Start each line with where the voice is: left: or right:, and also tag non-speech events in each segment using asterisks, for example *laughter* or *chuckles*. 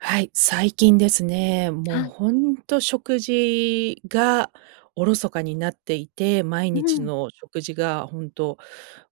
right: はい、最近ですね、もう
left: は。
right: ほんと食事がおろそかになっていて、毎
left: う
right: 日
left: ん。
right: の食事が本当、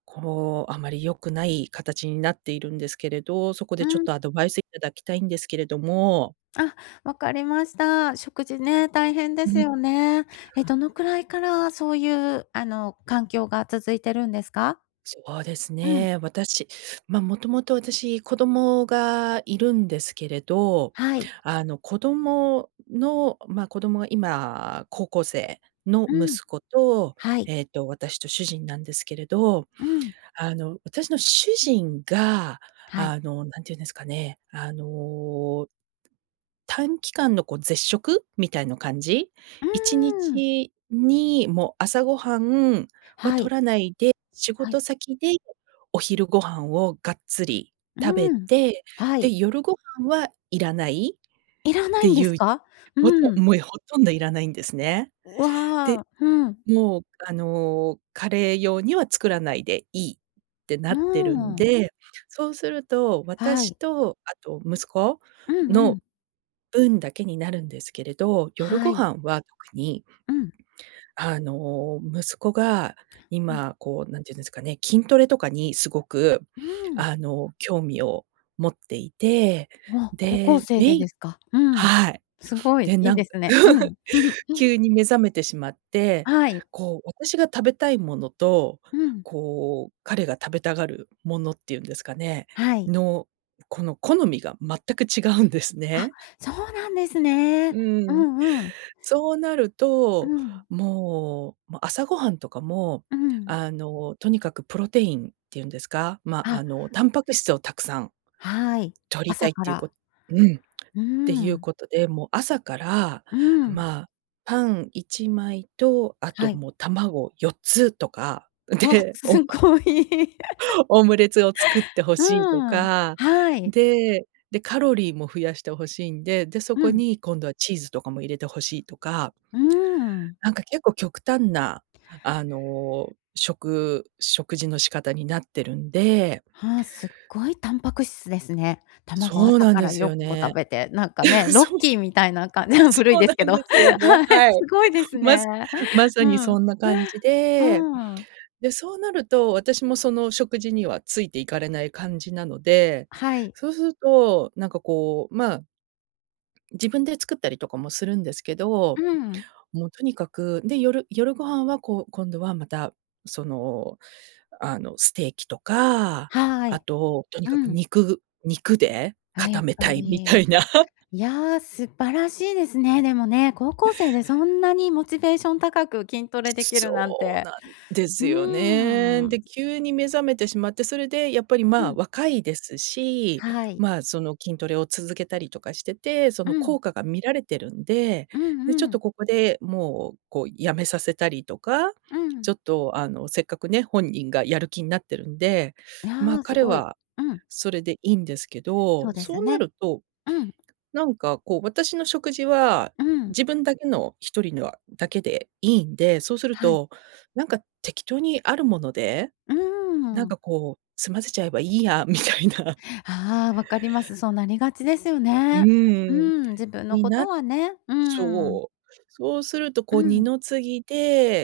right: こう、あまり良くない形になっているんですけれど、そこ
left: う
right: でちょっ
left: ーん。
right: とアドバイスいただきたいんですけれども。
left: あ、わかりました。食事
right: は
left: ね、
right: い。
left: 大変で
right: う
left: す
right: ん。
left: よね。え、どのくらいからそういう、あの、環境が続てるんですか？
right: そうです
left: うん。
right: ね、私、ま、もともと私、子供がいるんですけれど、
left: はい。
right: あの子供のま、子供が今、高校生の
left: うん。
right: 息子と、
left: はい。
right: えっと私と主人なんですけれど、
left: うん。
right: あの、私の主人が、
left: はい。
right: あの、何て言うんですかね、あの短期間のこう絶食みたいの感じ？
left: う
right: いちに
left: ーん。
right: ちにもう朝ごはんは
left: はい。
right: 取らないで、仕
left: はい。
right: 事先でお昼ご飯をがっつり
left: う
right: 食べ
left: ーん、
right: て、
left: は
right: で、
left: い。
right: 夜ご飯はいらないっ
left: いらな
right: て
left: いんで
right: い
left: す
right: う、
left: か？
right: ほと
left: うん。
right: もう、え、ほとんどいらないんですね。
left: う
right: で、
left: わ、ふん。
right: もう、あの、彼用には作らないでいいって
left: う
right: な
left: ー
right: ってるん
left: ん。
right: で、そうすると、
left: は
right: 私
left: い。
right: とあと息子
left: うんう
right: の
left: ん。
right: 分だけになるんですけれど、夜
left: は
right: ご
left: い。
right: 飯は特に、
left: うん。
right: あの、息子が
left: うん。
right: 今、こう、何て言うんですかね、筋トレとかにすごく、
left: うん。
right: あの、興味を持っていて、
left: うわ、高校
right: で、
left: 生で
right: メイ
left: ですか。うん。
right: はい。
left: すごい
right: で、
left: いい
right: なん
left: で
right: か
left: すね。う
right: *chuckles*
left: ん。*chuckles*
right: 急に目覚めてしまって、
left: はい。
right: こう、私が食べたいものと、
left: うん。
right: こう彼が食べたがるものっていうんですかね、
left: はい。
right: の、この好みが全く違うんです
left: あ、
right: ね。
left: そうなんですね。
right: う
left: う
right: ん。
left: んうん。
right: そうなる
left: う
right: と、
left: ん。
right: もう、ま、朝ごはんとかも、
left: うん。
right: あの、とにかくプロテインっていうんですか、ま、
left: あ。
right: あのタンパク質をたくさん、
left: はい。
right: 摂りた
left: 朝
right: いっ
left: か
right: ていう
left: ら。
right: こうん、っ
left: う
right: ていう
left: ん。
right: ことで、もう朝から、
left: うん。
right: まあ、パン1枚と、あ
left: は
right: と
left: い。
right: もう卵4つとか、
left: わ、
right: で、オ
left: す
right: ム
left: ごい。*laughs*
right: *chuckles* オムレツを作って欲
left: う
right: しいと
left: ーん、
right: か、
left: はい。
right: で、で、カロリーも増やして欲しいんで、で、そ
left: う
right: こ
left: ん。
right: に今度はチーズとかも入れて欲しいとか。
left: うーん。
right: なんか結構極端なあの、食食事の仕方になってるんで。
left: は、すっごいタンパク質ですね。卵
right: そう
left: 朝
right: なん
left: か
right: で
left: ら
right: す
left: よ
right: よ
left: んこ
right: ね。
left: 食べて、なんかね、
right: *laughs*
left: ロッ
right: そう、え、
left: キーみたいな感じの、古い
right: そう
left: で
right: な
left: す
right: ん
left: けど、は
right: ですよね。
left: い、
right: は
left: す
right: い。
left: ごいです
right: ます
left: ね。
right: まさ
left: う
right: にそ
left: ん。
right: んな感じで、
left: うん。
right: で、そうなると、私もその食事にはついて行かれない感じなので、
left: はい。
right: そうすると、なんかこう、まあ自分で作ったりとかもするんですけど、
left: うん。
right: もうとにかく、で、夜夜ご飯はこう、今度はまた、その、あの、ステーキとか、
left: は
right: あ
left: い。
right: と、とに
left: う
right: かく
left: ん。
right: 肉肉で
left: あ、や
right: 固
left: っ
right: めた
left: ぱ
right: いみた
left: り、
right: いな。
left: いや、素晴らしいですね。でもね、高校生でそんなにモチベーション高く筋トレできるなん
right: そう
left: て、
right: なんです
left: う
right: よね。
left: ー
right: で、
left: ん。す
right: 急に目覚めてしまって、それでやっぱり、
left: う
right: まあ、
left: ん。
right: 若いですし、
left: はい。
right: まあ、その筋トレを続けたりとかしてて、そ
left: う
right: の
left: ん。
right: 効果が見られてるんで、
left: うん
right: で、ちょ
left: う
right: っ
left: ん。
right: とここで、もうこう止めさせたりとか、
left: う
right: ち
left: ん。
right: ょっとあの、せっかくね、本人がやる気んなってるんで、
left: い
right: まあ、
left: や、す
right: 彼
left: ごい。
right: は
left: うん。
right: それでいいんですけ
left: そ
right: ど、
left: うです
right: そうな
left: ね。
right: ると、
left: うん。
right: なんか、こう、私の食事は、
left: うん。
right: 自分だけの一人ぬあだけでいいんで、そうする
left: はい。
right: と、なんか適当にあるもので、
left: うー
right: なん
left: ん。
right: かこう、済ませちゃえばいいやみたいな。
left: ああ、分かります。そうなりがちですよ
right: う
left: ね。う
right: ーん、
left: ん、自分の
right: に
left: こ
right: な
left: と
right: っ
left: はね。うん。
right: そう。そうすると
left: う
right: こう二
left: ん。
right: の次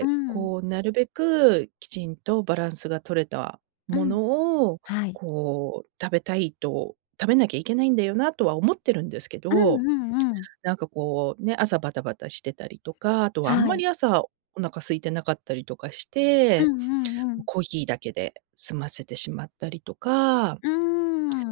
left: うん。
right: こうなるべくきちんとバランスが取れた
left: う
right: も
left: ん。
right: のを、
left: はい。
right: こう、食べたいと、食べなきゃいけないんだよなとは思ってるんですけ
left: うん
right: ど、
left: うんうん。
right: なんかこう、ね、朝バタバタしてたりとか、あとはあん
left: は
right: ま
left: い。
right: り朝、お腹空いてなかったりとかし
left: う
right: て、
left: んうんう
right: も、
left: ん。
right: コーヒーだけで済ませてしまったりとか
left: うー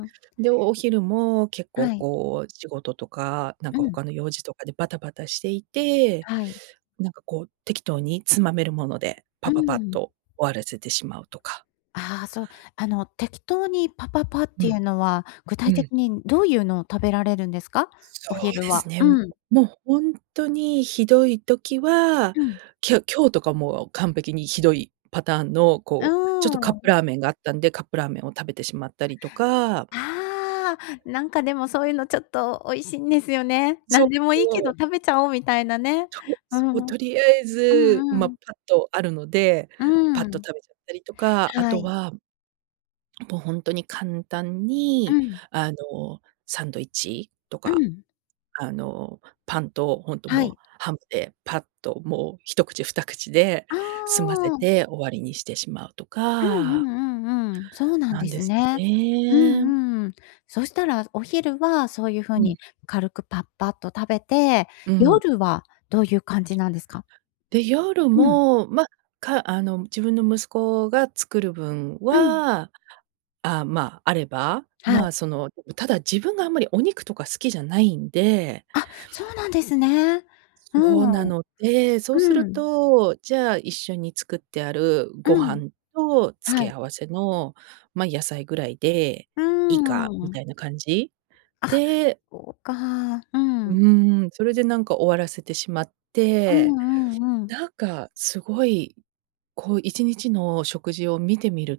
left: ん。
right: で、お昼も結構
left: はい。
right: こう、仕事とか、なん
left: う
right: か
left: ん。
right: 他の用事とかでバタバタしていて、
left: はい。
right: なんかこう、適当につまめるもので、
left: う
right: パパパっ
left: ん。
right: と終わらせてしまうとか。
left: ああ、そう、あの、適当にパパパっ
right: う
left: てい
right: ん。
left: うのは、具
right: う
left: 体的
right: ん。
left: にどういうのを食べられるんですか？
right: そ
left: お
right: う
left: 昼
right: で
left: は。
right: すね。も
left: うん。
right: うホントにひどい時は、
left: うん。
right: きょ今日とかも完璧にひどいパターンの、
left: あ、
right: こう、ちょっとカ
left: う
right: ップ
left: ん。
right: ラーメンがあったんで、カップラーメンを食べてしまったりとか。
left: ああ、なんかでもそういうのちょっと美味しいんですよね。
right: そ
left: 何
right: う
left: でもいいけ
right: そ
left: ど
right: う。
left: 食べちゃおうみたいなね。
right: そう
left: う
right: そう、
left: ん、う。
right: とりあえ
left: う
right: ず、
left: ん
right: ま、
left: う
right: パ
left: ん。
right: ッとあるので、
left: う
right: パッと
left: ん。
right: 食べちゃったりとか、あ
left: は
right: と
left: い。
right: は、もうほんとに簡単
left: う
right: に、
left: ん。
right: あの、サンドイッチと
left: う
right: か、
left: ん。
right: あの、パンとほんと
left: は
right: もう
left: い。
right: ハムでパッともう1口2口で
left: あ
right: 済ませ
left: あ。
right: て終わりにしてしまうと
left: うん
right: か。
left: うんうんうん。そうなん
right: な
left: で
right: んで
left: す
right: すよ
left: ね。う
right: ね。
left: んうん。そしたらお昼はそういう風
right: うん。
left: に軽くパッパッと食べて、
right: うん。
left: 夜はどういう感じなんですか？
right: で、夜
left: うん。
right: も、ま、かあの、自分の息子が作る分
left: うん。
right: は、あ、ま、あれば、
left: は
right: ま、
left: い。
right: その、ただ自分があんまりお肉とか好きじゃないんで。
left: あ、そうなんですね。う
right: そうな
left: ん。
right: ので、そうす
left: う
right: る
left: ん。
right: と、じゃあ一緒に作ってある
left: う
right: ご
left: ん。
right: 飯と
left: は
right: 付け
left: い。
right: 合わせの、ま、野菜ぐらいで
left: う
right: いいか、み
left: ん。
right: たいな感じ
left: あ、
right: で
left: おうか、う
right: う
left: ん。
right: ーん、それでなんか終わらせてしまっ
left: う
right: て、
left: んうんうん。
right: なんかすごい、こう一日の食事を見てみる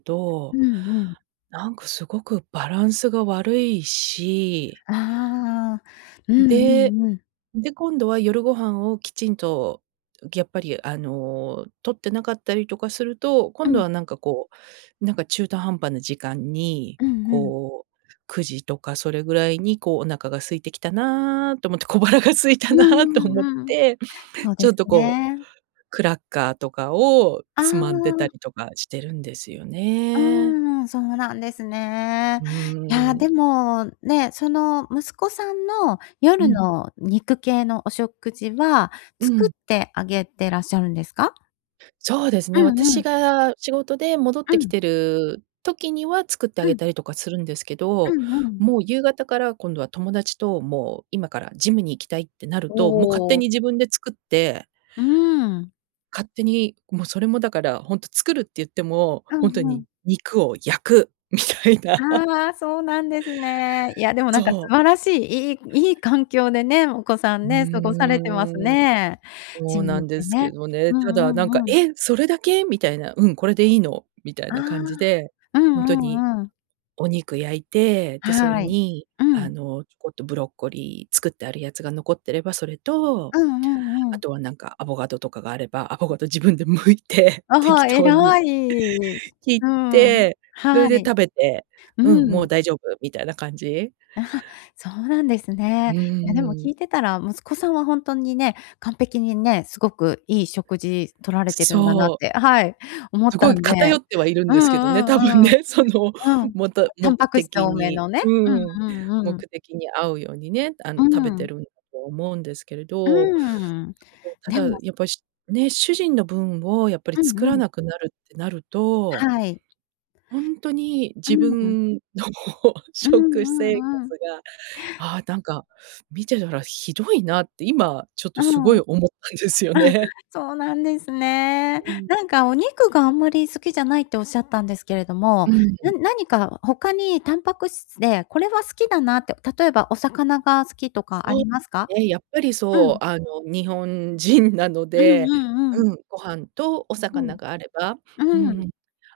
left: う
right: と、
left: んうん。
right: なんかすごくバランスが悪いし
left: ああ、うんう
right: で、
left: んうん。
right: で、今度は夜ご飯をきちんと、やっぱりあの、取ってなかったりとかすると、
left: う
right: 今度
left: ん。
right: はなんかこう、なんか中途半端な時間に
left: うんうん。
right: こう、9時とかそれぐらいにこう、お腹が空いてきたなと思って、小腹が空い
left: う
right: た
left: ん
right: なと
left: う
right: 思っ
left: んうん。
right: て、
left: そう
right: ち
left: で
right: ょ
left: す
right: っとこう、
left: ね。
right: クラッカーとかを
left: あ
right: つまんでた
left: あ。
right: りとかしてるんですよ
left: うー
right: ね。
left: ん、そうなんですね。
right: う
left: いや、
right: ーん。
left: でもね、その息子さんの夜
right: うん。
left: の肉系のお食事は、
right: う
left: 作
right: ん。
left: ってあげてらっしゃるんですか？
right: そうです
left: う
right: ね。
left: んう
right: 私
left: ん。
right: が仕事で戻っ
left: う
right: てき
left: ん。
right: てる時には、作ってあ
left: う
right: げ
left: ん。
right: たりとかするんですけ
left: う
right: ど、
left: んうん。
right: もう、夕方から、今度は友達と、もう、今からジムに行きたいってなると、もう勝
left: お
right: 手
left: お。
right: に自分で作って
left: うーん。
right: 勝手に、もう、それもだからほんと作るって言っても、
left: う
right: ほんと
left: んうん。
right: に肉を焼くみたいな。
left: ああ、そうなんですね。いや、でもなんか、
right: そ
left: 素
right: う。
left: 晴らしい、いいいい環境でね、お子さん
right: う
left: ね、過ごされてます
right: ーん。
left: ね。ジ
right: そう
left: ム
right: なん
left: 行っ
right: で
left: て
right: すけ
left: ね。
right: どね。
left: う
right: ただ、な
left: ん
right: んか、
left: うんうん。
right: 「え、それだけ？」みたいな。「うん、これでいいの」みたい
left: ああ、
right: な感じで、
left: うん
right: ほんとに
left: うんうん。
right: お肉焼いて、で、それ
left: はい。
right: に、
left: う
right: あ
left: ん。
right: の、ちょこっとブロッコリー作ってあるやつが残ってれば、それと、
left: うんうんう
right: あ
left: ん。
right: とはなんか、アボガドとかがあれば、アボガド自分で剥いて、
left: あ
right: 適
left: は、
right: 当に
left: 偉い。
right: 切っ
left: うん。
right: て、そ
left: は
right: れで
left: い。
right: 食べて、うん、
left: う
right: もう
left: ん。
right: 大丈夫みたいな感じ。
left: *chuckles* そうなんです
right: う
left: ね。いやでも聞
right: ん。
left: いてたら、息子さんはほんとにね、完璧にね、すごくいい食事取られてるんだなっ
right: そう。
left: て、はい、思っ
right: すご
left: た
right: い
left: んで。
right: 偏ってはいるん
left: う
right: ですけどね、
left: んう
right: 多分
left: んうん。
right: ね。その、
left: うん。
right: もと
left: タン
right: 目
left: パク質
right: 的
left: 多め
right: に
left: のね。う
right: うん、
left: んうん
right: 目
left: うん。
right: 的に合うようにね、あ
left: う
right: の、食べて
left: ん。
right: るんだと思うんですけれ
left: う
right: ど。
left: ん。
right: た
left: で
right: だ
left: も
right: やっぱしね、主人の分をやっぱり
left: うん
right: 作
left: う
right: ら
left: ん。
right: なくなるってなると
left: はい。
right: ほんとに、
left: う
right: 自
left: んん。
right: 分の
left: うんう
right: 食生活
left: んうん。
right: が、ああ、なんか見てたらひどいなって、今ちょっと
left: う
right: すご
left: ん。
right: い
left: あ、
right: 思ったんですよね。
left: そうなんですね。
right: うん。
left: なんか、お肉があんまり好きじゃないって仰ったんですけれども、
right: う
left: な
right: ん。
left: 何か他にタンパク質でこれは好きだなって、例えばお魚が好きとかあ
right: そう、
left: りますか？
right: ね、やっぱり
left: う
right: そ
left: ん。
right: う。あの、日本人なの
left: うん
right: で、
left: うんうん。
right: うん、ご飯とお
left: うん。
right: 魚があれば、う
left: うん。
right: ん。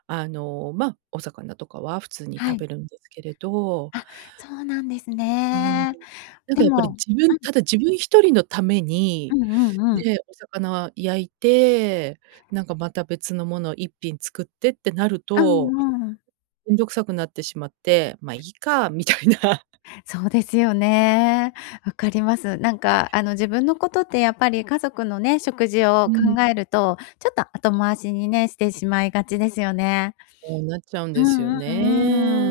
right: あの、ま、お魚とかは普通に
left: は
right: 食
left: い。
right: べるんですけれど。
left: あ、そうなんです
right: うん。
left: ね。
right: なん
left: で
right: か、やっぱり
left: も
right: 自
left: う
right: 分
left: ん。
right: ただ自分一人のため
left: う
right: に、
left: んうんうん。
right: ね、お魚焼いて、なんか、また別のものを一品作ってってなる
left: う
right: と、
left: んうん。
right: 面倒くさくなってしまって、ま、いいかみたいな。
left: そうですよね。分かります。なんか、あの、自分のことってやっぱり家族のね、食事を
right: うん。
left: 考えると、ちょっと、後回しにね、してしまいがちですよね。
right: こうなっちゃうん
left: う
right: ですよ
left: んう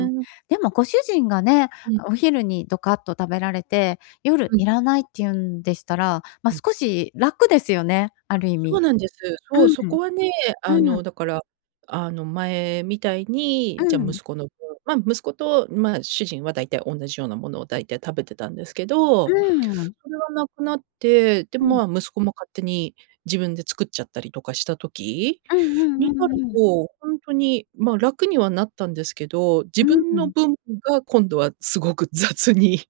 left: んうん。でもご主人がね、
right: うん。
left: お昼にドカッと食べられて、夜
right: うん。
left: 要らないって言うんでしたら、ま、
right: うん。
left: 少し楽ですよね、ある意
right: そう
left: 味。
right: なんです。そう、そ
left: うん。
right: こはね、あ
left: うん。
right: の、だから、あの、前みたいに、
left: う
right: じゃ、
left: ん。
right: 息子の方ま、息子と、ま、主人は大体おんなじようなものを大体食べてたんですけ
left: う
right: ど、
left: ん。
right: それは無くなって、で
left: うん。
right: も、ま、息子も勝手に自分で作っちゃったりとかした時、
left: うんうん
right: に
left: う
right: なる
left: んうん。
right: と、ほんとに、ま、楽にはなったんですけど、自
left: う
right: 分の
left: ん。
right: 分が今度はすごく雑に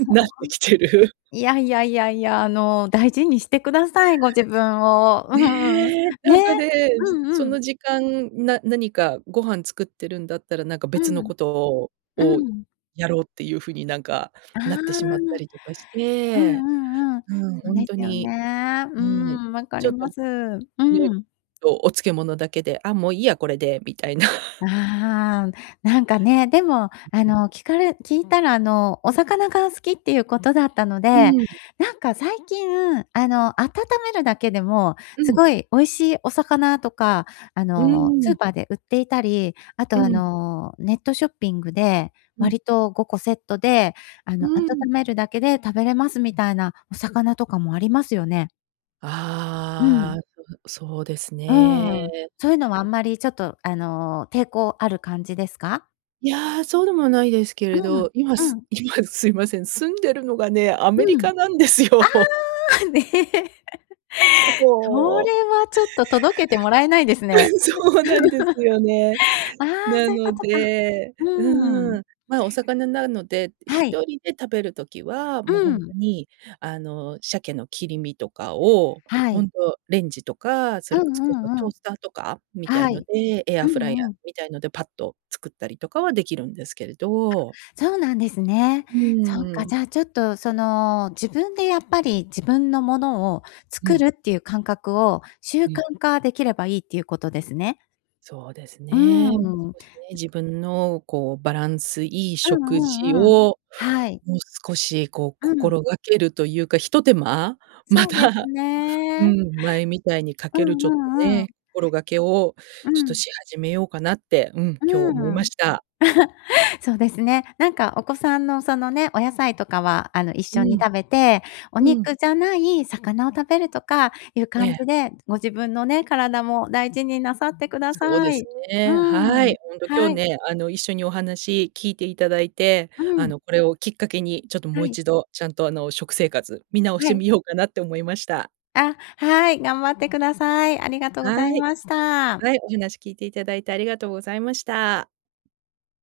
left: そう
right: なって
left: *unintelligible*
right: きてる。
left: いやいやいやいや。あの、大事にしてください、ご自分を。うん。
right: ね、な
left: ね。
right: んかね、
left: う
right: そそ
left: んうん。
right: の時間、な何かご飯作ってるんだったら、なんか、
left: う
right: 別の
left: ん。
right: ことを
left: う
right: を、
left: ん。
right: やろうっていう風になんか、
left: ああ、
right: なって
left: う
right: しまった
left: ん
right: りとかして、
left: うんうん。
right: うん。
left: そう
right: ほん
left: で
right: と
left: すよ
right: に
left: ね。う
right: うん。
left: ん、分か
right: ち
left: り
right: ょっ
left: ま
right: と
left: す。う
right: *unintelligible*
left: ん。
right: とお漬物だけで、あ、もういいやこれで、みたいな。
left: ああ。なんかね、でも、あ
right: ううん。
left: の、聞かれ聞いたら、あの、お魚が好きっていうことだったの
right: う
left: で、
right: ん。
left: なんか最近、あの、温めるだけでも
right: う
left: す
right: ん。
left: ごい美味しいお魚とか、あ
right: う
left: の、スー
right: ん。
left: パーで売っていたり、あ
right: う
left: とあ
right: ん。
left: の、ネットショッピングで、
right: うん。
left: 割と5個セットで、あ
right: う
left: の、温
right: ん。
left: めるだけで食べれますみたいなお魚とかもありますよね。う
right: あ
left: ん。
right: あ、うん、そうです
left: う
right: ね。
left: ん。そういうのはあんまり、ちょっと、あの、抵抗ある感じですか？
right: いや、そうでもないですけ
left: う
right: れ
left: ん、
right: ど、今
left: う
right: す
left: ん。
right: 今すいません、住んでるのがね、アメ
left: う
right: リ
left: ん。あ
right: カな
left: あ、
right: んですよ。
left: *laughs* そ
right: そう。
left: れはちょっと届けてもらえないです
right: う
left: ね。
right: ん、
left: *unintelligible*
right: そうなんですよね。
left: *laughs* ああ、
right: な
left: そういうこ
right: の
left: とか。
right: で
left: う
right: う
left: ん。
right: ーん、ま、お魚なるので、
left: は
right: 一
left: い。
right: 人で食べる時は、
left: う
right: もうほん
left: ん。
right: とに、あの、シャケの切り身とかを、
left: は
right: ほ
left: い。
right: んとレンジとか、そ
left: う
right: れこ
left: ん
right: そ、こ
left: う
right: う、そう、
left: ん
right: ト
left: う
right: ー
left: ん。
right: スターとかみたい
left: は
right: の
left: い。
right: で、エ
left: う
right: アフライヤ
left: んう
right: ー
left: ん。
right: みたいのでパッと作ったりとかはできるんですけれど。
left: あ、そうなんですね。
right: う
left: そっか、
right: ん。
left: じゃあ、ちょっとその、自分でやっぱり自分のものを
right: う
left: 作
right: ん。
left: るっていう感覚を習
right: う
left: 慣
right: ん。
left: 化できればいいっていうことですね。
right: そうです
left: う
right: ね、もう
left: ん。
right: 少しね、自分の、こう、バランスいい
left: うん
right: 食
left: う
right: 事
left: んうん。
right: を、
left: はい。
right: もう少しこう
left: うん。
right: 心がけるというか、一手間？ま
left: そうです
right: た、う
left: ね。
right: ん、前みたいにか
left: う
right: ける、ち
left: ん
right: ょっ
left: う
right: と
left: んうん。
right: ね、心がけを
left: う
right: ちょっと
left: ん。
right: し始めようかなって、うん、今日思い
left: う
right: ま
left: ん。
right: した。
left: *chuckles* そうですね。なんかお子さんの、そのね、お野菜とかは、あの、一
right: う
left: 緒に
right: ん。
left: 食べて、お
right: うん。
left: 肉じゃない魚を食べるとかいう
right: え
left: 感
right: え。
left: じで、ご自分のね、体も大事になさってくだ
right: そうで
left: さ
right: す
left: い。う
right: ね。は
left: ん、
right: い。ほんと今
left: は
right: 日
left: い。
right: ね、あの一緒にお話聞いていただいて、
left: う
right: あ
left: ん。
right: の、これをきっかけに、ちょっと
left: は
right: もう
left: い。
right: 一度、ちゃんとあの食生活、見直し
left: は
right: て
left: い。
right: みようかなって思いました。
left: あ、はい、頑張ってください。ありがとうござ
right: は
left: い
right: い。
left: ました。
right: はい、お話聞いていただいて、ありがとうございました。